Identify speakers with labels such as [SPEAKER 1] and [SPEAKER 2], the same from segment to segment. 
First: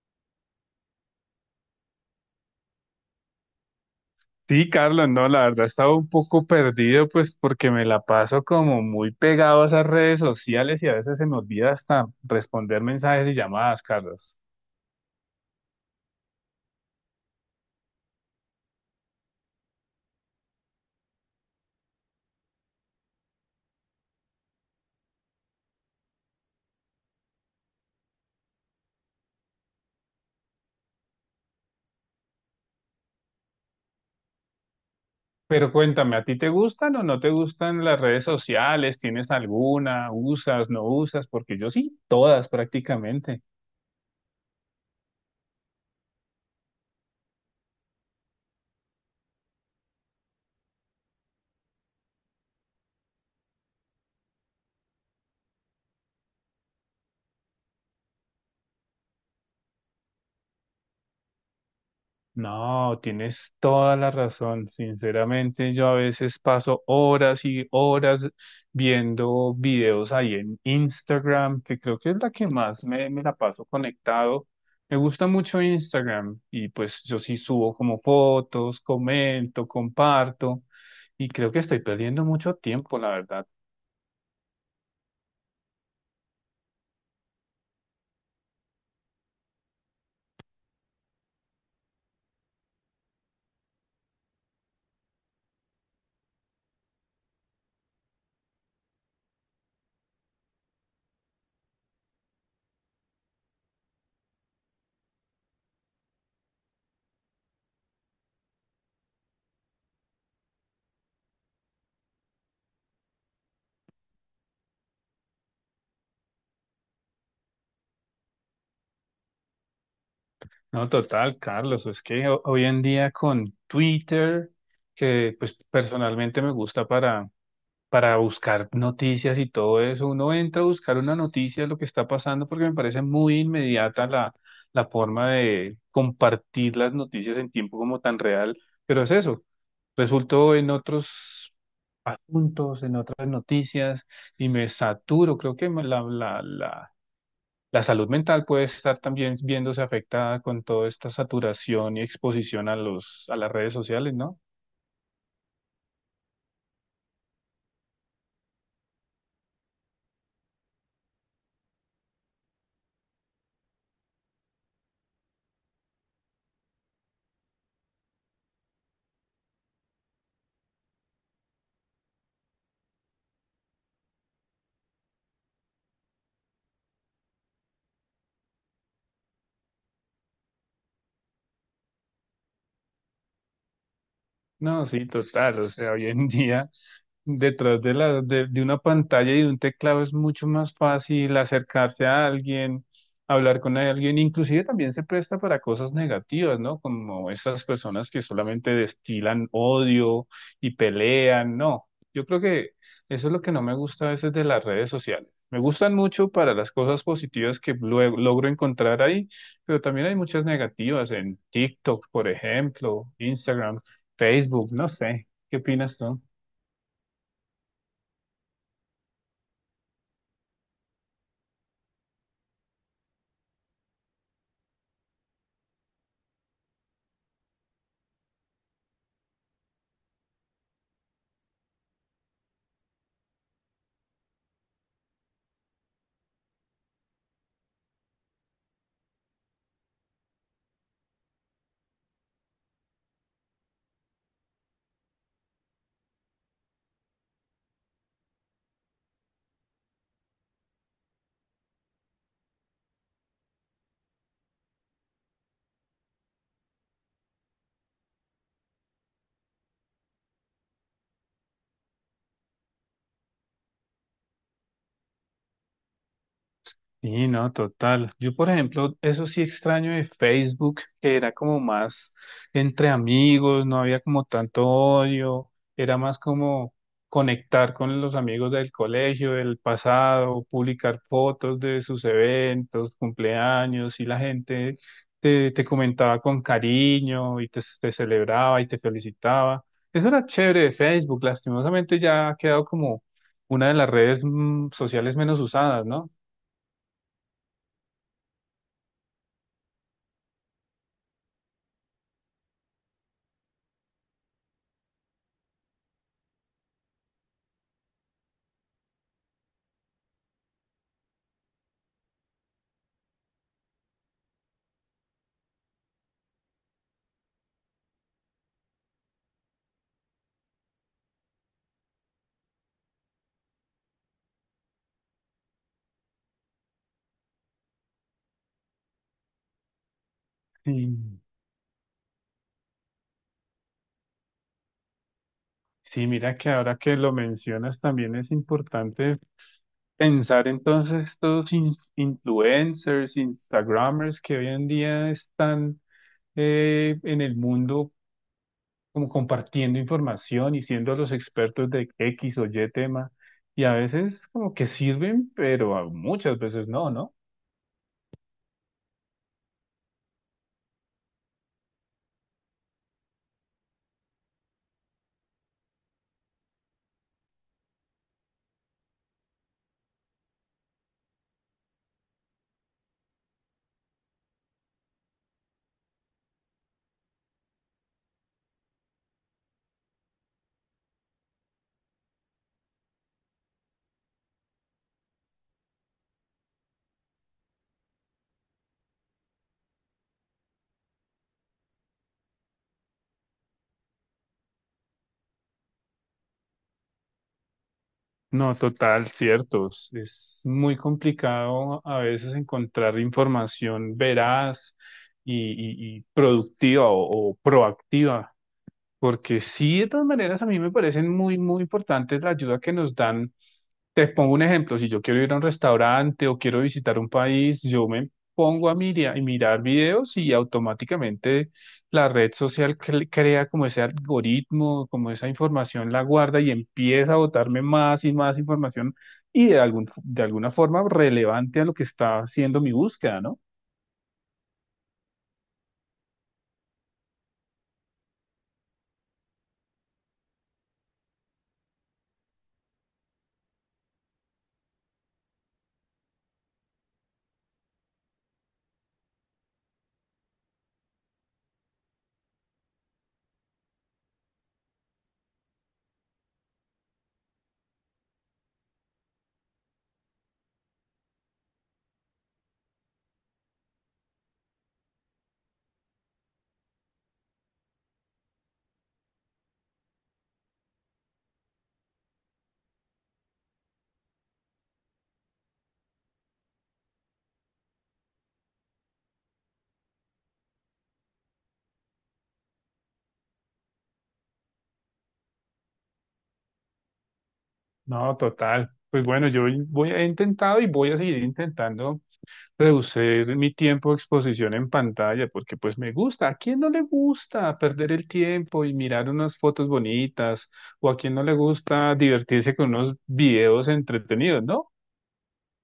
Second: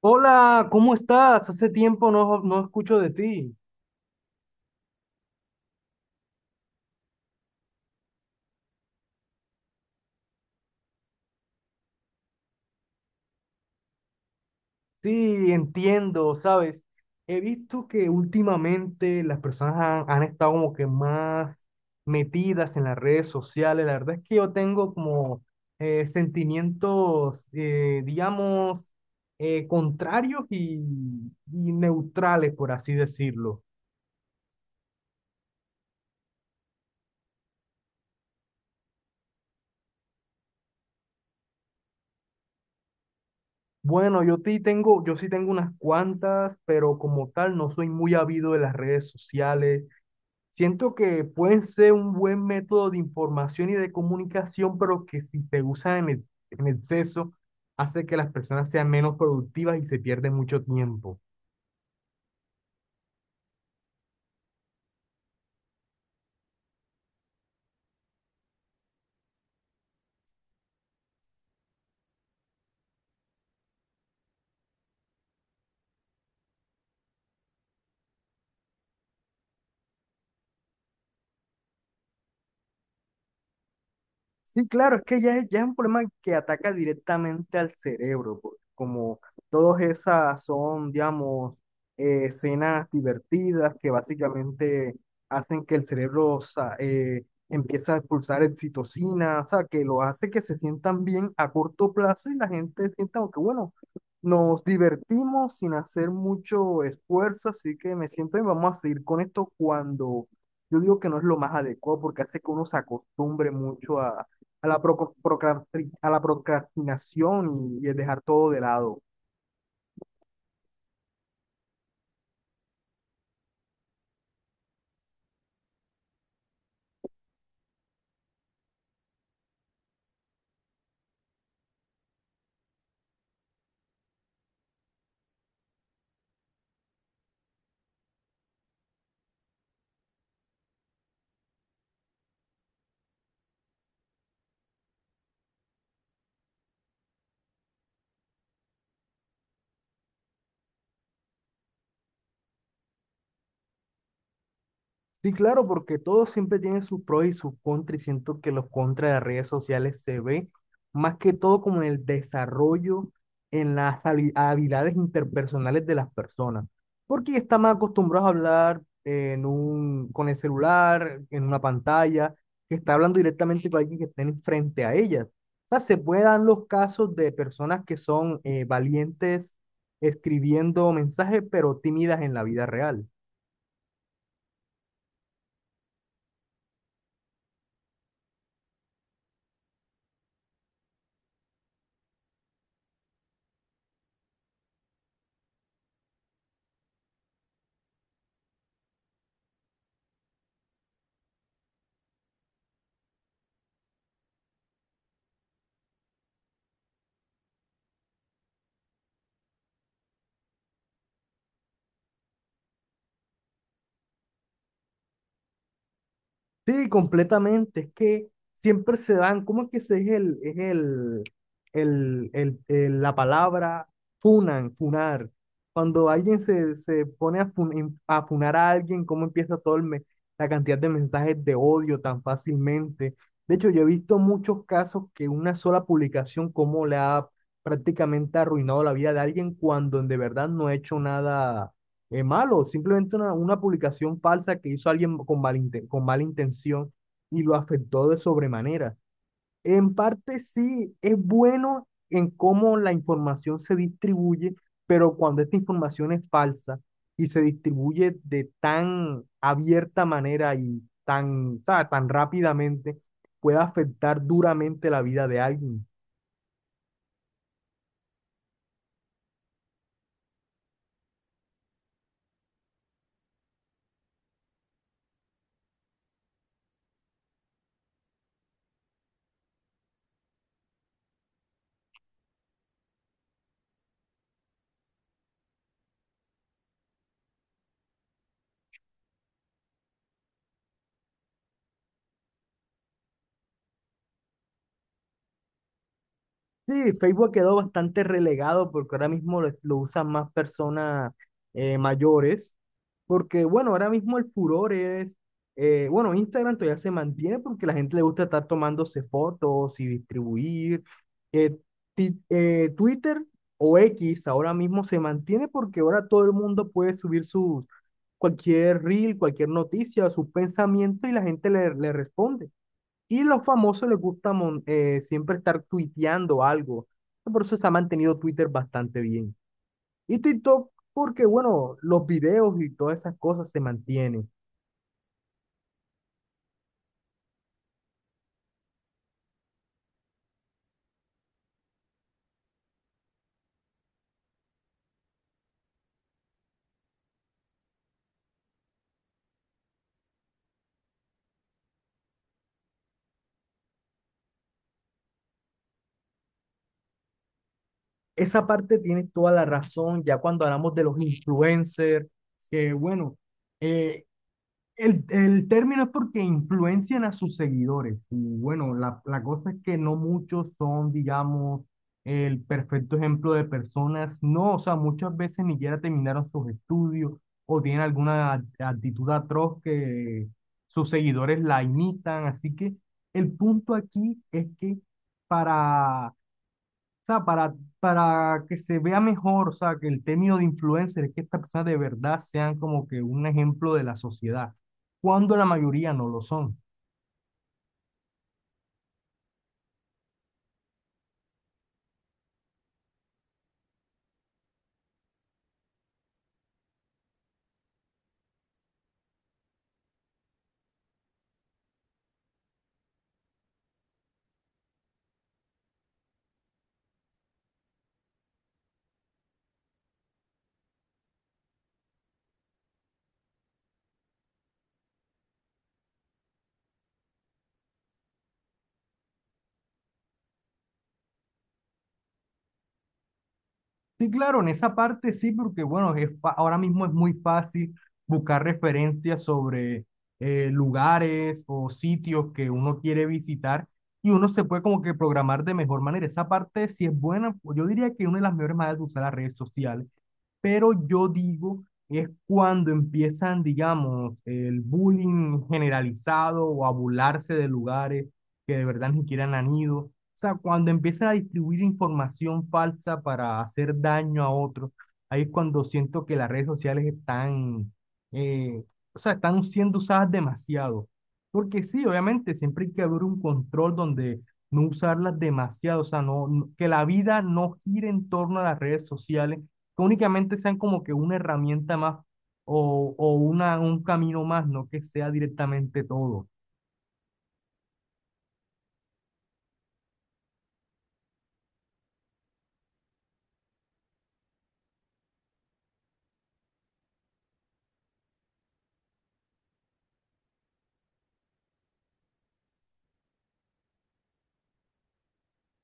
[SPEAKER 1] Hola, ¿cómo estás? Hace tiempo no escucho de ti.
[SPEAKER 2] Sí, Carlos, no, la verdad estaba un poco perdido, pues porque me la paso como muy pegado a esas redes sociales y a veces se me olvida hasta responder mensajes y llamadas, Carlos.
[SPEAKER 1] Sí, entiendo, ¿sabes? He visto que últimamente las personas han estado como que más metidas en las redes sociales. La verdad es que yo tengo como sentimientos, digamos, contrarios y neutrales, por así decirlo.
[SPEAKER 2] Pero cuéntame, ¿a ti te gustan o no te gustan las redes sociales? ¿Tienes alguna? ¿Usas, no usas? Porque yo sí, todas prácticamente.
[SPEAKER 1] Bueno, yo sí tengo unas cuantas, pero como tal no soy muy habido de las redes sociales. Siento que pueden ser un buen método de información y de comunicación, pero que si se usan en exceso, hace que las personas sean menos productivas y se pierde mucho tiempo.
[SPEAKER 2] No, tienes toda la razón. Sinceramente, yo a veces paso horas y horas viendo videos ahí en Instagram, que creo que es la que más me la paso conectado. Me gusta mucho Instagram y pues yo sí subo como fotos, comento, comparto y creo que estoy perdiendo mucho tiempo, la verdad.
[SPEAKER 1] Sí, claro, es que ya es un problema que ataca directamente al cerebro, como todas esas son, digamos, escenas divertidas que básicamente hacen que el cerebro empiece a expulsar oxitocina, o sea, que lo hace que se sientan bien a corto plazo y la gente sienta como que, bueno, nos divertimos sin hacer mucho esfuerzo, así que me siento y vamos a seguir con esto cuando. Yo digo que no es lo más adecuado porque hace que uno se acostumbre mucho a la procrastinación y el dejar todo de lado.
[SPEAKER 2] No, total, Carlos, es que hoy en día con Twitter, que pues personalmente me gusta para buscar noticias y todo eso. Uno entra a buscar una noticia de lo que está pasando porque me parece muy inmediata la forma de compartir las noticias en tiempo como tan real, pero es eso. Resultó en otros asuntos, en otras noticias y me saturo. Creo que la salud mental puede estar también viéndose afectada con toda esta saturación y exposición a a las redes sociales, ¿no?
[SPEAKER 1] Sí, claro, porque todo siempre tiene sus pros y sus contras, y siento que los contras de las redes sociales se ve más que todo como en el desarrollo, en las habilidades interpersonales de las personas, porque ya están más acostumbrados a hablar con el celular, en una pantalla, que está hablando directamente con alguien que esté frente a ellas. O sea, se pueden dar los casos de personas que son valientes escribiendo mensajes, pero tímidas en la vida real.
[SPEAKER 2] No, sí, total. O sea, hoy en día detrás de de una pantalla y de un teclado es mucho más fácil acercarse a alguien, hablar con alguien, inclusive también se presta para cosas negativas, ¿no? Como esas personas que solamente destilan odio y pelean, no. Yo creo que eso es lo que no me gusta a veces de las redes sociales. Me gustan mucho para las cosas positivas que luego logro encontrar ahí, pero también hay muchas negativas en TikTok, por ejemplo, Instagram, Facebook, no sé. ¿Qué opinas tú?
[SPEAKER 1] Sí, completamente. Es que siempre se dan, ¿cómo es que se es el- la palabra funan, funar? Cuando alguien se pone a funar a alguien, ¿cómo empieza todo la cantidad de mensajes de odio tan fácilmente? De hecho, yo he visto muchos casos que una sola publicación, cómo le ha prácticamente arruinado la vida de alguien cuando de verdad no ha hecho nada es malo, simplemente una publicación falsa que hizo alguien con mala intención y lo afectó de sobremanera. En parte sí es bueno en cómo la información se distribuye, pero cuando esta información es falsa y se distribuye de tan abierta manera y tan rápidamente, puede afectar duramente la vida de alguien.
[SPEAKER 2] Sí, no, total. Yo, por ejemplo, eso sí extraño de Facebook, que era como más entre amigos, no había como tanto odio, era más como conectar con los amigos del colegio, del pasado, publicar fotos de sus eventos, cumpleaños, y la gente te comentaba con cariño y te celebraba y te felicitaba. Eso era chévere de Facebook, lastimosamente ya ha quedado como una de las redes sociales menos usadas, ¿no?
[SPEAKER 1] Sí, Facebook quedó bastante relegado porque ahora mismo lo usan más personas mayores. Porque, bueno, ahora mismo el furor es, bueno, Instagram todavía se mantiene porque la gente le gusta estar tomándose fotos y distribuir. Eh, Twitter o X ahora mismo se mantiene porque ahora todo el mundo puede subir sus, cualquier reel, cualquier noticia, sus pensamientos y la gente le responde. Y los famosos les gusta siempre estar tuiteando algo. Por eso se ha mantenido Twitter bastante bien. Y TikTok,
[SPEAKER 2] Sí.
[SPEAKER 1] porque bueno, los videos y todas esas cosas se mantienen.
[SPEAKER 2] Sí, mira que ahora que lo mencionas también es importante pensar entonces estos influencers, Instagramers que hoy en día están en el mundo como compartiendo información y siendo los expertos de X o Y tema y a veces como que sirven, pero a muchas veces no, ¿no?
[SPEAKER 1] Esa parte tienes toda la razón, ya cuando hablamos de los influencers, que bueno, eh, el término es porque influencian a sus seguidores. Y bueno, la cosa es que no muchos son, digamos, el perfecto ejemplo de personas. No, o sea, muchas veces ni siquiera terminaron sus estudios o tienen alguna actitud atroz que sus seguidores la imitan. Así que el punto aquí es que para sea, para, para que se vea mejor, o sea, que el término de influencer es que estas personas de verdad sean como que un ejemplo de la sociedad, cuando la mayoría no lo son.
[SPEAKER 2] No, total, ciertos. Es muy complicado a veces encontrar información veraz y productiva o proactiva, porque sí, de todas maneras a mí me parecen muy, muy importantes la ayuda que nos dan te pongo un ejemplo, si yo quiero ir a un restaurante o quiero visitar un país, yo me pongo a mirar, mirar videos y automáticamente la red social crea como ese algoritmo, como esa información la guarda y empieza a botarme más y más información y de de alguna forma relevante a lo que está haciendo mi búsqueda, ¿no?
[SPEAKER 1] Sí, claro, en esa parte sí, porque bueno, ahora mismo es muy fácil buscar referencias sobre lugares o sitios que uno quiere visitar y uno se puede como que programar de mejor manera. Esa parte sí es buena, pues, yo diría que una de las mejores maneras de usar las redes sociales, pero yo digo es cuando empiezan, digamos, el bullying generalizado o a burlarse de lugares que de verdad ni siquiera han ido. O sea, cuando empiezan a distribuir información falsa para hacer daño a otros, ahí es cuando siento que las redes sociales están, eh, o sea, están siendo usadas demasiado. Porque sí, obviamente, siempre hay que haber un control donde no usarlas demasiado, o sea, que la vida no gire en torno a las redes sociales, que únicamente sean como que una herramienta más o un camino más, no que sea directamente todo.
[SPEAKER 2] No, total. Pues bueno, yo voy, he intentado y voy a seguir intentando reducir mi tiempo de exposición en pantalla, porque pues me gusta. ¿A quién no le gusta perder el tiempo y mirar unas fotos bonitas? ¿O a quién no le gusta divertirse con unos videos entretenidos, no?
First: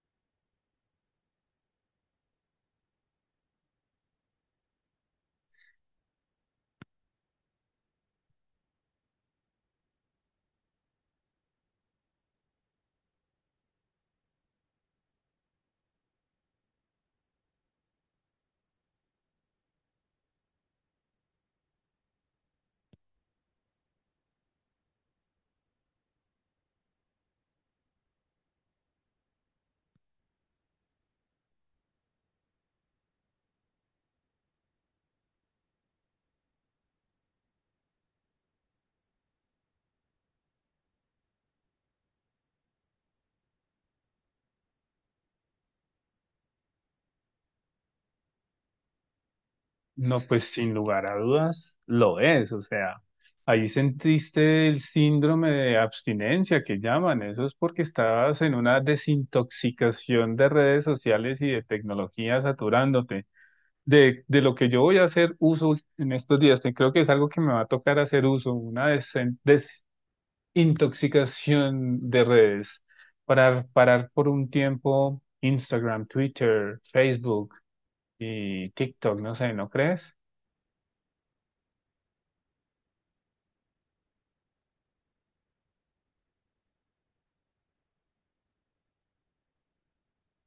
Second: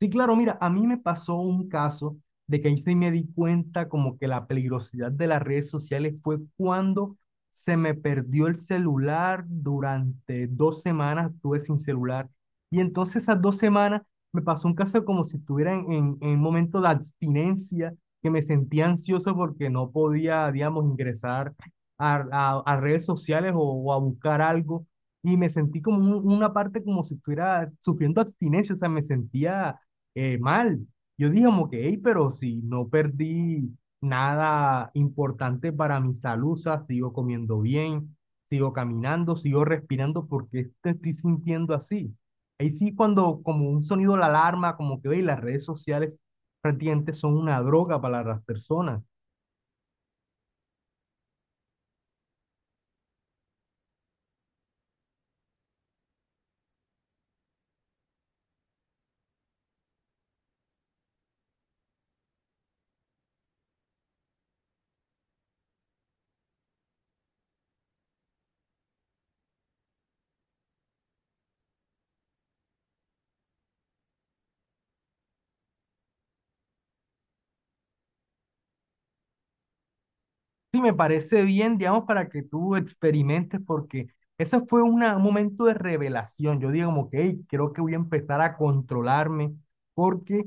[SPEAKER 1] Sí, claro, mira, a mí me pasó un caso de que ahí sí me di cuenta como que la peligrosidad de las redes sociales fue cuando se me perdió el celular durante 2 semanas, estuve sin celular. Y entonces esas 2 semanas me pasó un caso como si estuviera en un momento de abstinencia, que me sentía ansioso porque no podía, digamos, ingresar a redes sociales o a buscar algo. Y me sentí como una parte como si estuviera sufriendo abstinencia, o sea, me sentía mal. Yo dije como que, hey, pero si no perdí nada importante para mi salud, o sea, sigo comiendo bien, sigo caminando, sigo respirando, ¿porque te estoy sintiendo así? Ahí sí cuando como un sonido la alarma, como que, hey, las redes sociales prácticamente son una droga para las personas.
[SPEAKER 2] No, pues sin lugar a dudas lo es. O sea, ahí sentiste el síndrome de abstinencia que llaman. Eso es porque estabas en una desintoxicación de redes sociales y de tecnología saturándote. De de, lo que yo voy a hacer uso en estos días. Creo que es algo que me va a tocar hacer uso, una desintoxicación de redes, para parar por un tiempo Instagram, Twitter, Facebook y TikTok, no sé, ¿no crees?
[SPEAKER 1] Sí, me parece bien, digamos, para que tú experimentes, porque ese fue un momento de revelación. Yo digo como que, hey, creo que voy a empezar a controlarme porque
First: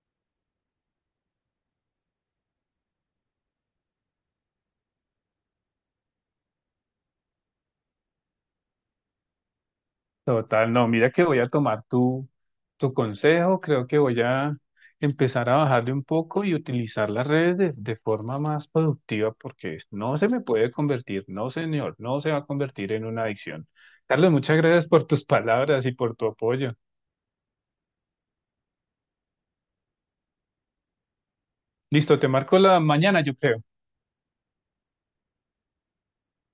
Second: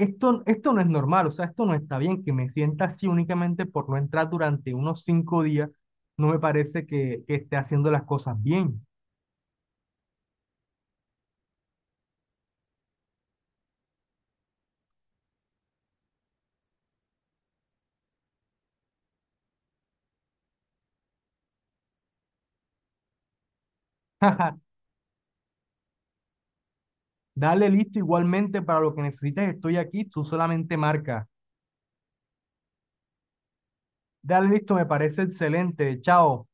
[SPEAKER 1] esto no es normal, o sea, esto no está bien, que me sienta así únicamente por no entrar durante unos 5 días, no me parece que esté haciendo las cosas bien.
[SPEAKER 2] Total, no, mira que voy a tomar tu consejo, creo que voy a empezar a bajarle un poco y utilizar las redes de forma más productiva porque no se me puede convertir, no señor, no se va a convertir en una adicción. Carlos, muchas gracias por tus palabras y por tu apoyo.
[SPEAKER 1] Dale listo igualmente para lo que necesites, estoy aquí, tú solamente marca.
[SPEAKER 2] Listo, te marco la mañana, yo creo.
[SPEAKER 1] Dale listo, me parece excelente, chao.